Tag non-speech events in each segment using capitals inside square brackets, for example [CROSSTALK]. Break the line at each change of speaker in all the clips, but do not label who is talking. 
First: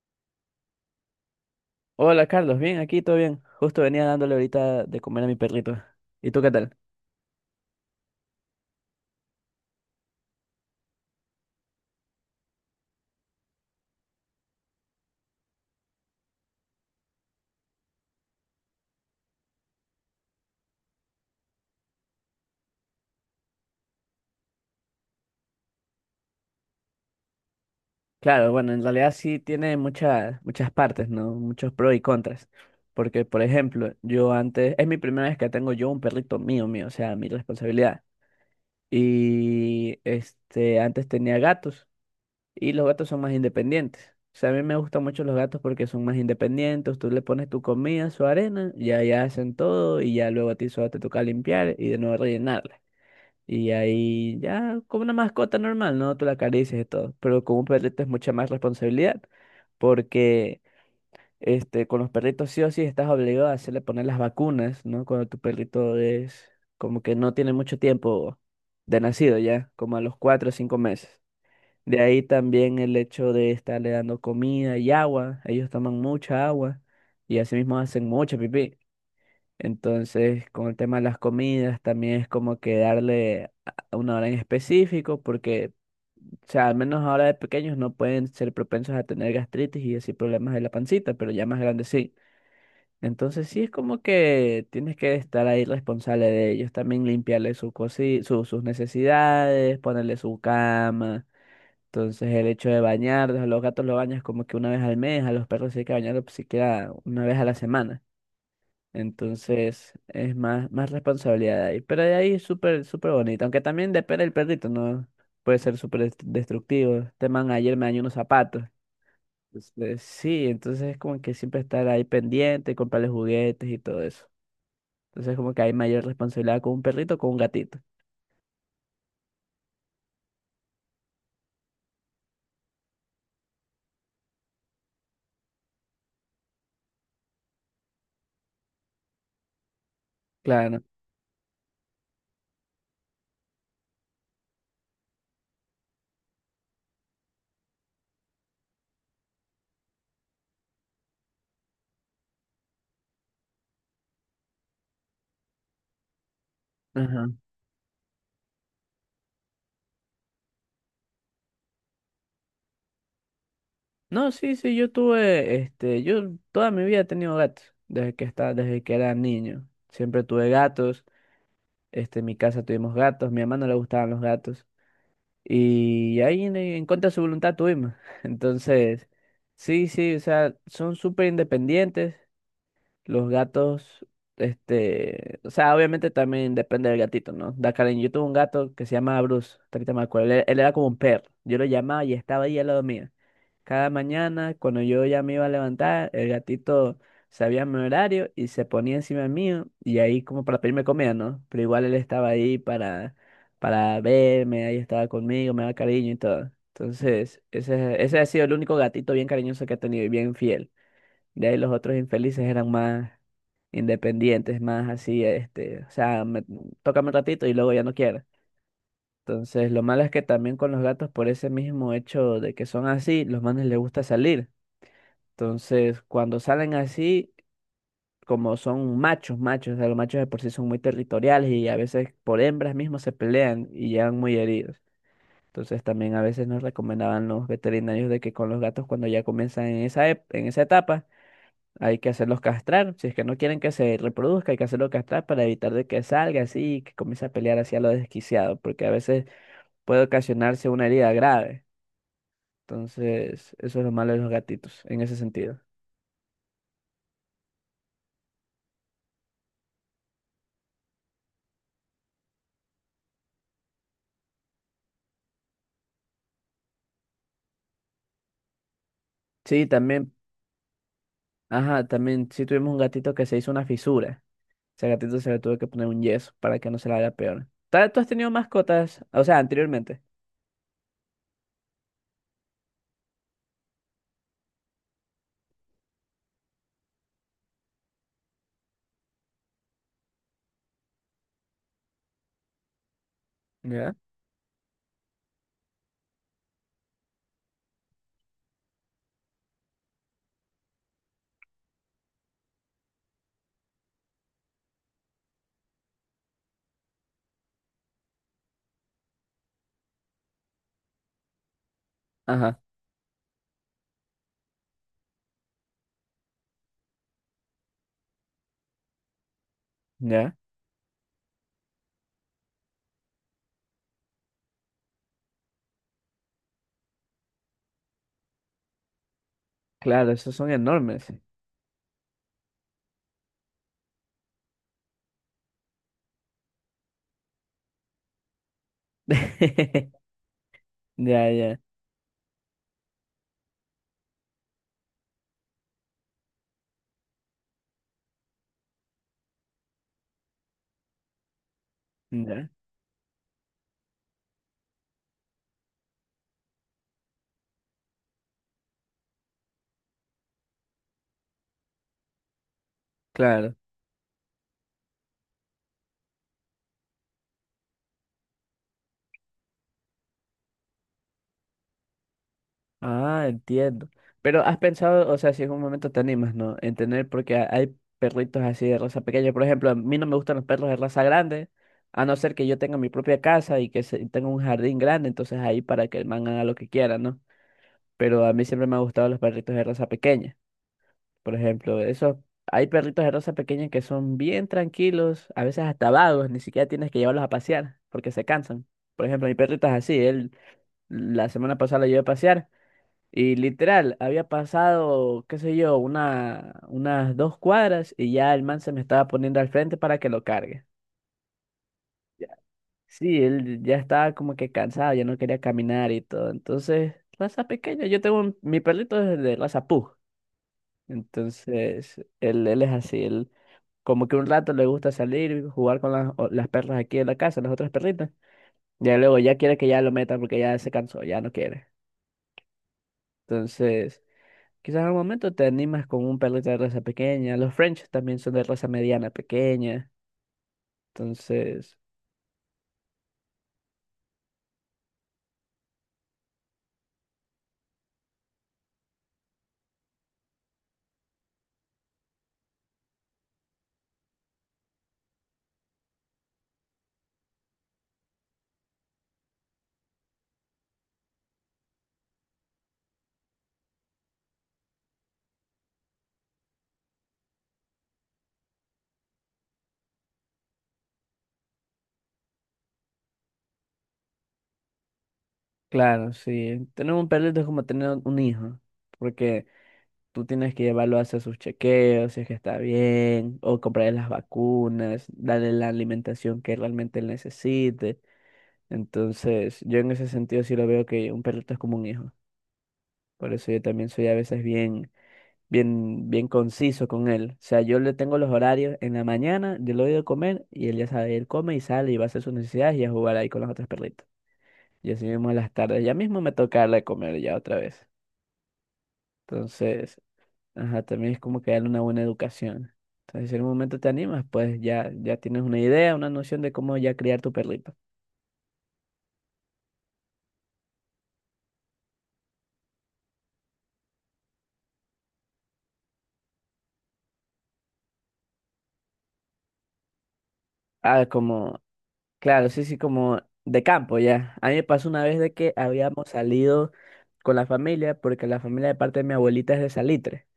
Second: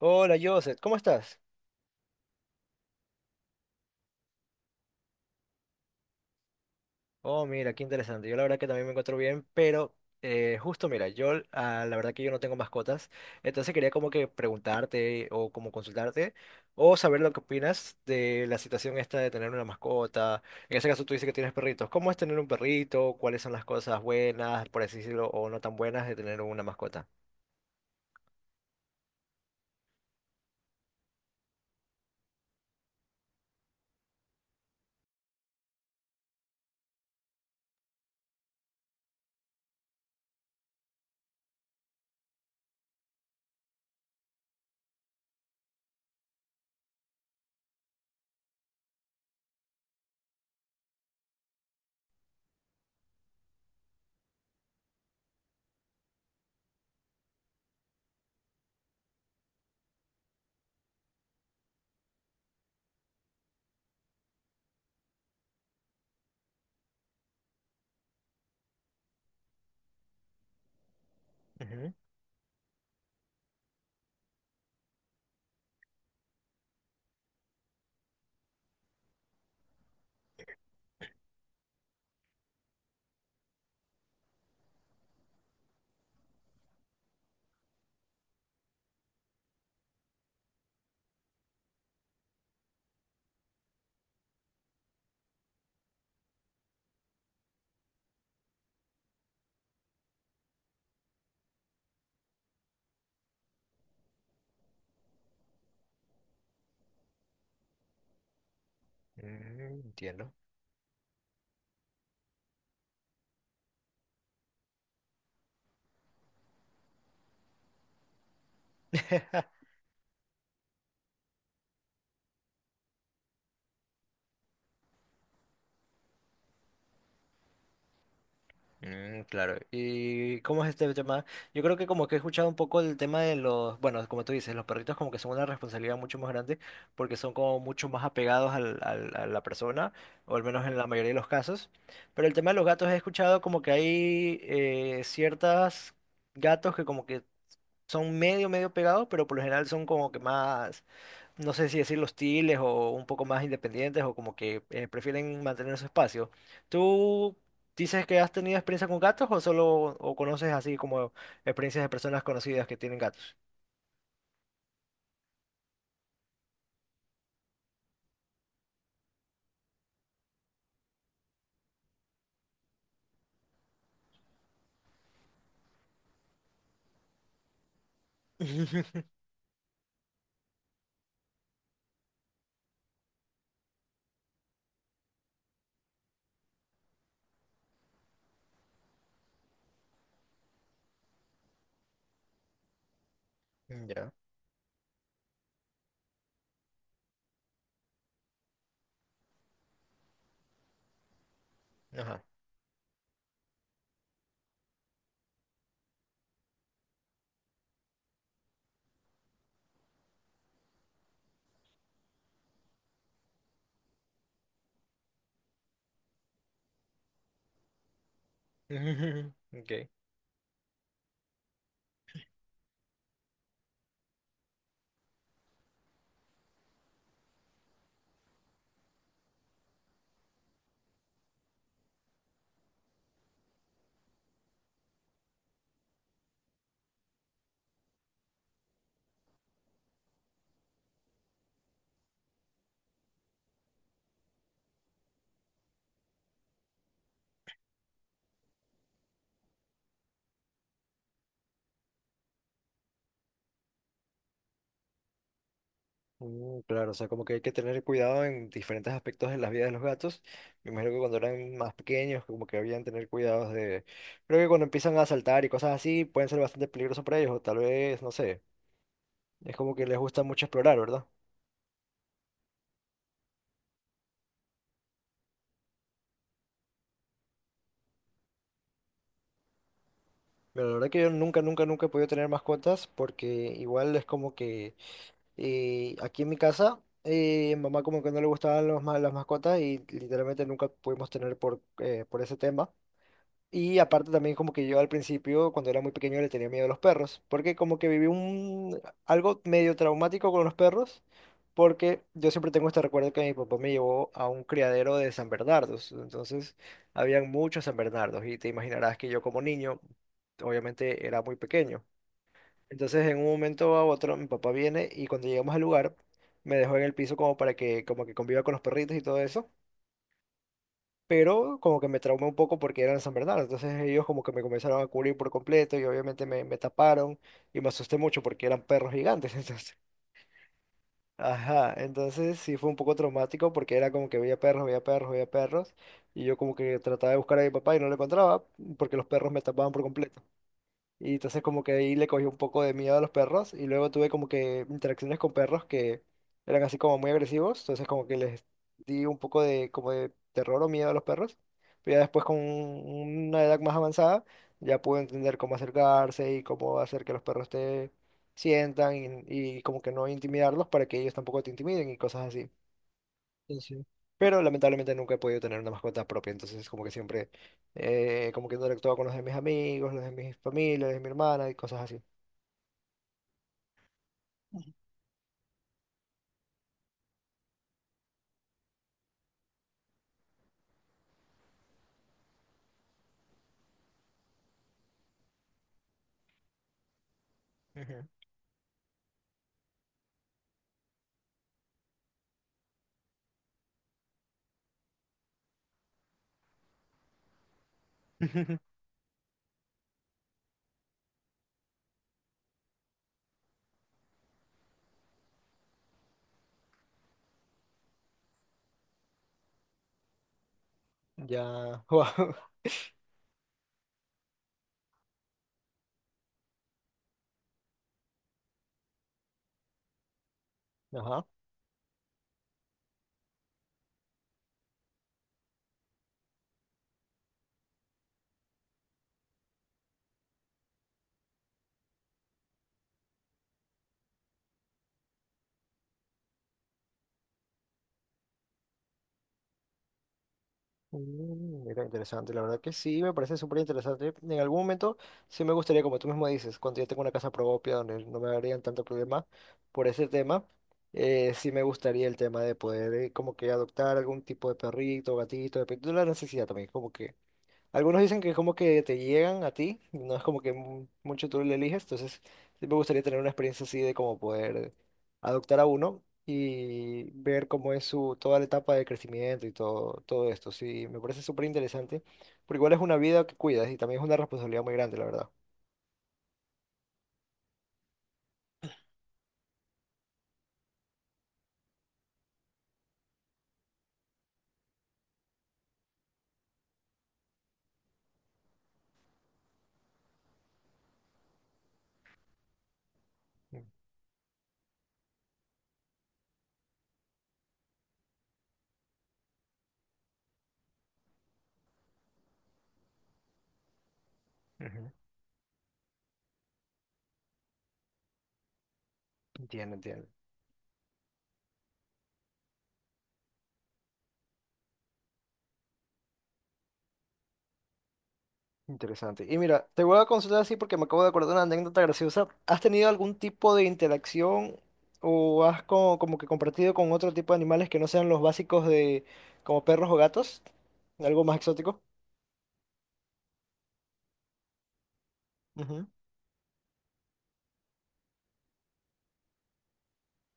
Hola Joseph, ¿cómo estás?
Hola Carlos, bien, aquí todo bien. Justo venía dándole ahorita de comer a mi perrito. ¿Y tú qué tal?
Oh, mira, qué interesante. Yo la verdad que también me encuentro bien, pero justo mira, yo la verdad que yo no tengo mascotas, entonces quería como que preguntarte o como consultarte o saber lo que opinas de la situación esta de tener una mascota. En ese caso tú dices que tienes perritos. ¿Cómo es tener un perrito? ¿Cuáles son las cosas buenas, por así decirlo, o no tan buenas de tener una mascota?
Claro, bueno, en realidad sí tiene muchas partes, ¿no? Muchos pros y contras. Porque, por ejemplo, yo antes, es mi primera vez que tengo yo un perrito mío, mío, o sea, mi responsabilidad. Y este, antes tenía gatos y los gatos son más independientes. O sea, a mí me gustan mucho los gatos porque son más independientes. Tú le pones tu comida, su arena, ya hacen todo y ya luego a ti solo te toca limpiar y de nuevo rellenar. Y ahí ya como una mascota normal, ¿no? Tú la acaricias y todo. Pero con un perrito es mucha más responsabilidad. Porque este, con los perritos sí o sí estás obligado a hacerle poner las vacunas, ¿no? Cuando tu perrito es como que no tiene mucho tiempo de nacido ya, como a los 4 o 5 meses.
Ujú.
De ahí también el hecho de estarle dando comida y agua. Ellos toman mucha agua y asimismo hacen mucha pipí. Entonces, con el tema de las comidas, también es como que darle una hora en específico, porque, o sea, al menos ahora de pequeños no pueden ser propensos a tener gastritis y así problemas de la pancita, pero ya más grandes sí. Entonces, sí es como que tienes que estar ahí responsable de ellos, también limpiarle su sus necesidades, ponerle su cama. Entonces, el hecho de bañarlos, a los gatos los bañas como que una vez al mes, a los perros sí hay que bañarlos siquiera una vez a la semana.
Mm,
Entonces
entiendo.
es más responsabilidad ahí. Pero de ahí es súper, súper bonito. Aunque también depende del perrito, ¿no? Puede ser súper destructivo. Este man ayer me dañó unos zapatos.
[LAUGHS]
Entonces, sí, entonces es como que siempre estar ahí pendiente, comprarle juguetes y todo eso. Entonces como que hay mayor responsabilidad con un perrito o con un gatito.
Mm, claro. ¿Y cómo es este tema? Yo creo que como que he escuchado un poco el tema de los, bueno, como tú dices, los perritos como que son una responsabilidad mucho más grande porque son como mucho más apegados a la persona, o al menos en
Claro.
la mayoría de los casos. Pero el tema de los gatos he escuchado como que hay ciertas gatos que como que son medio, medio pegados, pero por lo general son como que más, no sé si decir hostiles o un poco más independientes o como que prefieren mantener su espacio.
Ajá.
¿Tú dices que has tenido experiencia con gatos o solo o conoces así como experiencias de personas conocidas que tienen gatos?
No, sí, sí, yo tuve, este, yo toda mi vida he tenido gatos, desde que estaba, desde que era niño. Siempre tuve gatos, este, en mi casa tuvimos gatos, mi mamá no le gustaban los gatos. Y ahí en contra de su voluntad tuvimos. [LAUGHS] Entonces, sí, sí, o sea, son súper independientes. Los gatos, este, o sea, obviamente también depende del gatito, ¿no? Dakar, yo tuve un gato que se llama Bruce, hasta ahorita me acuerdo, él era como un perro, yo lo llamaba y estaba ahí al lado mío. Cada
Ya,
mañana, cuando yo ya me iba a levantar, el gatito sabía mi horario y se ponía encima mío y ahí como para pedirme comida, ¿no? Pero igual él
ajá.
estaba ahí para verme, ahí estaba conmigo, me daba cariño y todo. Entonces, ese ha sido el único gatito bien cariñoso que he tenido y bien fiel. De ahí los otros infelices eran más independientes, más así, este, o sea, tócame un ratito y luego ya no quiero.
[LAUGHS]
Entonces, lo
Ok.
malo es que también con los gatos, por ese mismo hecho de que son así, los manes les gusta salir. Entonces, cuando salen así, como son machos, machos, o sea, los machos de por sí son muy territoriales y a veces por hembras mismos se pelean y llegan muy heridos. Entonces, también a veces nos recomendaban los veterinarios de que con los gatos, cuando ya comienzan en esa etapa, hay que hacerlos castrar. Si es que no quieren que se reproduzca, hay que hacerlos castrar para evitar de que salga así y que comience a pelear hacia lo desquiciado, porque a veces puede ocasionarse una herida grave. Entonces, eso es lo malo de los gatitos, en ese sentido.
Mm, claro, o sea, como que hay que tener cuidado en diferentes aspectos de la vida de los gatos. Me imagino que cuando eran más pequeños, como que habían tener cuidados de... Creo que cuando empiezan a saltar y cosas así, pueden ser bastante peligrosos para ellos, o tal vez, no sé, es
Sí,
como que les
también,
gusta mucho explorar, ¿verdad?
ajá, también sí tuvimos un gatito que se hizo una fisura. Ese gatito se le tuvo que poner un yeso para que no se le haga peor. ¿Tú has tenido mascotas? O sea, anteriormente.
Pero la verdad que yo nunca, nunca, nunca he podido tener mascotas porque igual es como que aquí en mi casa, mamá como que no le gustaban las mascotas y literalmente nunca pudimos tener por ese tema. Y
¿Ya?
aparte también como que yo al principio, cuando era muy pequeño, le tenía miedo a los perros, porque como que viví un algo medio traumático con los perros, porque yo siempre tengo este recuerdo que mi papá me llevó a un criadero de San Bernardos, entonces habían muchos San Bernardos y te imaginarás que yo como niño, obviamente era muy pequeño.
Ajá,
Entonces en un momento a otro mi papá viene y cuando llegamos al lugar me dejó en el piso como para que como que conviva con los perritos y todo eso
ya.
pero como que me traumé un poco porque eran San Bernardo, entonces ellos como que me comenzaron a cubrir por completo y obviamente me taparon y me asusté mucho porque eran perros gigantes, [LAUGHS] entonces,
Claro, esos son enormes.
ajá, entonces sí fue un poco traumático porque era como que veía perros, veía perros, veía perros y yo como que trataba de buscar a mi papá y no lo encontraba porque los perros me tapaban por
[LAUGHS]
completo. Y
Ya,
entonces
ya,
como que ahí le cogí un poco de miedo a los perros y luego tuve como que interacciones con perros que eran así como muy agresivos, entonces como que les di un poco de como de terror o miedo a los perros. Pero ya después con
ya.
una edad más avanzada ya pude entender cómo acercarse y cómo hacer que los perros te sientan y como que no intimidarlos para que ellos tampoco te intimiden y cosas así.
Claro.
Sí, sí. Pero lamentablemente nunca he podido tener una mascota propia, entonces como que siempre, como que interactuaba con los de mis amigos, los de mi familia, los de mi hermana y cosas así.
Ah, entiendo. Pero has pensado, o sea, si en un momento te animas, ¿no? En tener, porque hay perritos así de raza pequeña. Por ejemplo, a mí no me gustan los perros de raza grande, a no ser que yo tenga mi propia casa y que tenga un jardín grande, entonces ahí para que el man haga lo que quiera, ¿no?
Ujú.
Pero a mí siempre me han gustado los perritos de raza pequeña. Por ejemplo, esos, hay perritos de raza pequeña que son bien tranquilos, a veces hasta vagos, ni siquiera tienes que llevarlos a pasear porque se cansan.
[LAUGHS]
Por ejemplo, mi perrito es así, él la semana pasada lo llevé a pasear. Y literal, había pasado, qué sé yo, unas 2 cuadras y ya el man se me estaba poniendo al frente para que lo cargue.
Ya, [LAUGHS]
Ya.
wow.
Sí, él ya estaba como que cansado, ya no quería caminar y todo. Entonces, raza pequeña, yo tengo mi perrito es de raza pug.
Ajá.
Entonces, él es así, él como que un rato le gusta salir y jugar con las, las perras aquí en la casa, las otras perritas. Ya luego ya quiere que ya lo metan porque ya se cansó, ya no quiere. Entonces... Quizás en algún momento te animas con un perrito de raza pequeña. Los French también son de raza mediana pequeña.
Mm,
Entonces,
mira, interesante, la verdad que sí, me parece súper interesante. En algún momento sí me gustaría, como tú mismo dices, cuando yo tengo una casa propia donde no me harían tanto problema por ese tema, sí me gustaría el tema de poder como que adoptar algún tipo de perrito, gatito, dependiendo de la necesidad también, como que algunos dicen que es como que te llegan a ti, no es como que mucho tú lo eliges, entonces sí me gustaría tener una experiencia así de como poder adoptar a uno y ver cómo es su toda la etapa de crecimiento y todo, todo esto. Sí, me parece súper interesante, porque igual es una vida que cuidas y también es una responsabilidad muy grande, la verdad.
claro, sí. Tener un perrito es como tener un hijo. Porque tú tienes que llevarlo a hacer sus chequeos, si es que está bien, o comprarle las vacunas, darle la alimentación que realmente él necesite. Entonces, yo en ese sentido sí lo veo que un perrito es como un hijo. Por eso
Mm,
yo también soy a veces bien, bien, bien conciso con él. O sea, yo le tengo los horarios en la mañana, yo le doy de comer y él ya sabe, él come y sale y va a hacer sus necesidades y a jugar ahí con las otras perritas.
ujú,
Y así mismo en las tardes, ya mismo me toca darle de comer ya otra vez.
entiendo,
Entonces,
entiendo.
ajá, también es como que darle una buena educación. Entonces, si en un momento te animas, pues ya, ya tienes una idea, una noción de cómo ya criar tu perrito.
Interesante. Y mira, te voy a consultar así porque me acabo de acordar de una anécdota graciosa. ¿Has tenido algún tipo de interacción o has como, que compartido con otro tipo de animales que no sean los básicos de como perros o gatos?
Ah,
¿Algo más
como,
exótico?
claro, sí, sí, como de campo ya. A mí me pasó una vez de que
Ujú,
habíamos salido con la familia, porque la familia de parte de mi abuelita es de Salitre.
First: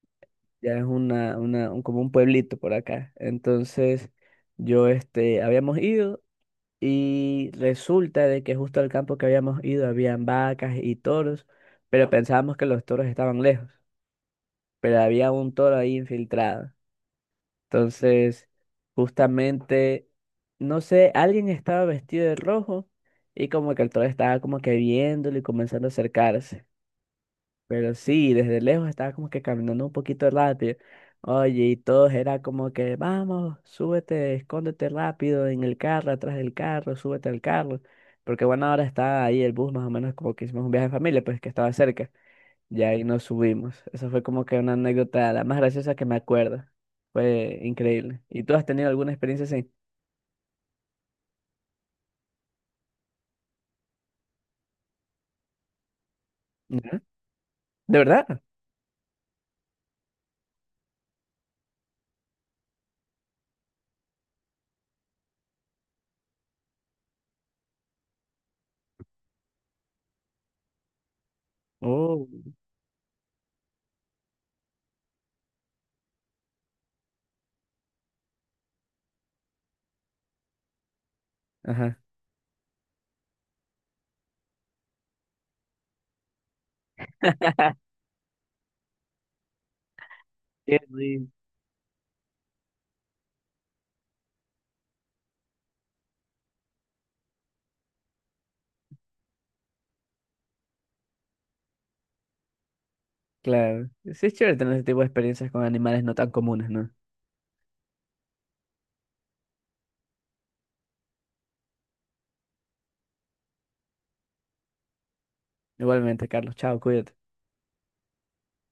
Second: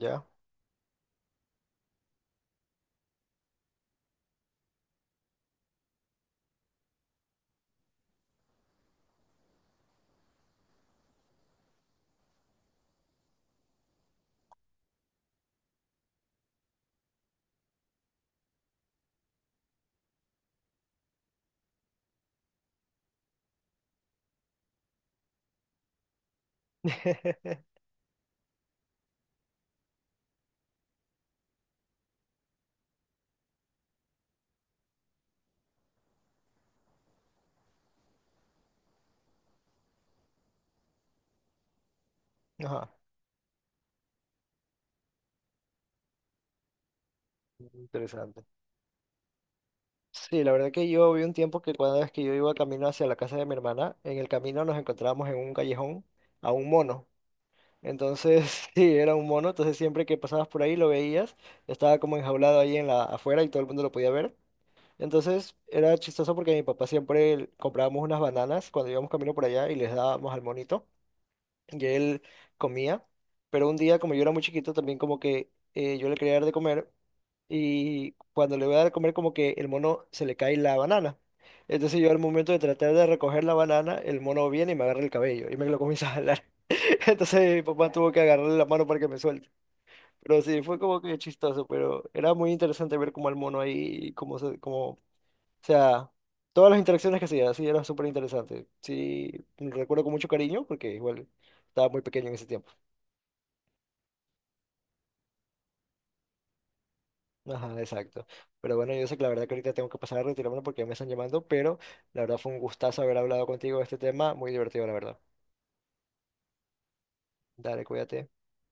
ya.
Ya es como un pueblito por acá. Entonces, yo, este, habíamos ido y resulta de que justo al campo que habíamos ido habían vacas y toros, pero pensábamos que los toros estaban lejos, pero había un toro ahí infiltrado. Entonces, justamente, no sé, alguien estaba vestido de rojo y como que el toro estaba como que viéndolo y comenzando a acercarse.
[LAUGHS]
Pero sí, desde lejos estaba como que caminando un poquito rápido. Oye, y todos era como que, vamos, súbete, escóndete rápido en el carro, atrás del carro, súbete al carro. Porque bueno, ahora está ahí el bus, más o menos como que hicimos un viaje en familia, pues que estaba cerca. Y
Ajá.
ahí nos subimos. Eso fue como que una anécdota la más graciosa que me acuerdo. Fue increíble. ¿Y
Interesante.
tú has tenido alguna experiencia así?
Sí, la verdad que yo vi un tiempo que cada vez que yo iba camino hacia la casa de mi hermana, en el camino nos encontrábamos en un callejón a un
Ujú.
mono.
¿De verdad?
Entonces, [LAUGHS] sí, era un mono, entonces siempre que pasabas por ahí lo veías, estaba como enjaulado ahí en la afuera y todo el mundo lo podía ver. Entonces, era chistoso porque mi papá siempre comprábamos unas bananas cuando íbamos camino por allá y les dábamos al monito y él
Oh,
comía. Pero un día, como yo era muy chiquito, también como que yo le quería dar de comer y cuando le voy a dar de comer como que el mono se le cae la banana.
ajá.
Entonces yo al momento de tratar de recoger la banana, el mono viene y me agarra el cabello y me lo comienza a jalar. [LAUGHS] Entonces mi papá tuvo que agarrarle la mano para que me suelte. Pero sí, fue
Qué
como que
rico.
chistoso, pero era muy interesante ver cómo el mono ahí, como, se, cómo, o sea, todas las interacciones que hacía, sí, era súper interesante. Sí, lo recuerdo con mucho cariño porque igual estaba muy pequeño en ese tiempo.
Claro. Sí es chévere tener ese tipo de experiencias con animales no tan comunes, ¿no?
Ajá, exacto. Pero bueno, yo sé que la verdad que ahorita tengo que pasar a retirarme porque ya me están llamando, pero la verdad fue un gustazo haber hablado contigo de este tema, muy divertido, la verdad.
Igualmente, Carlos. Chao, cuídate.
Dale, cuídate.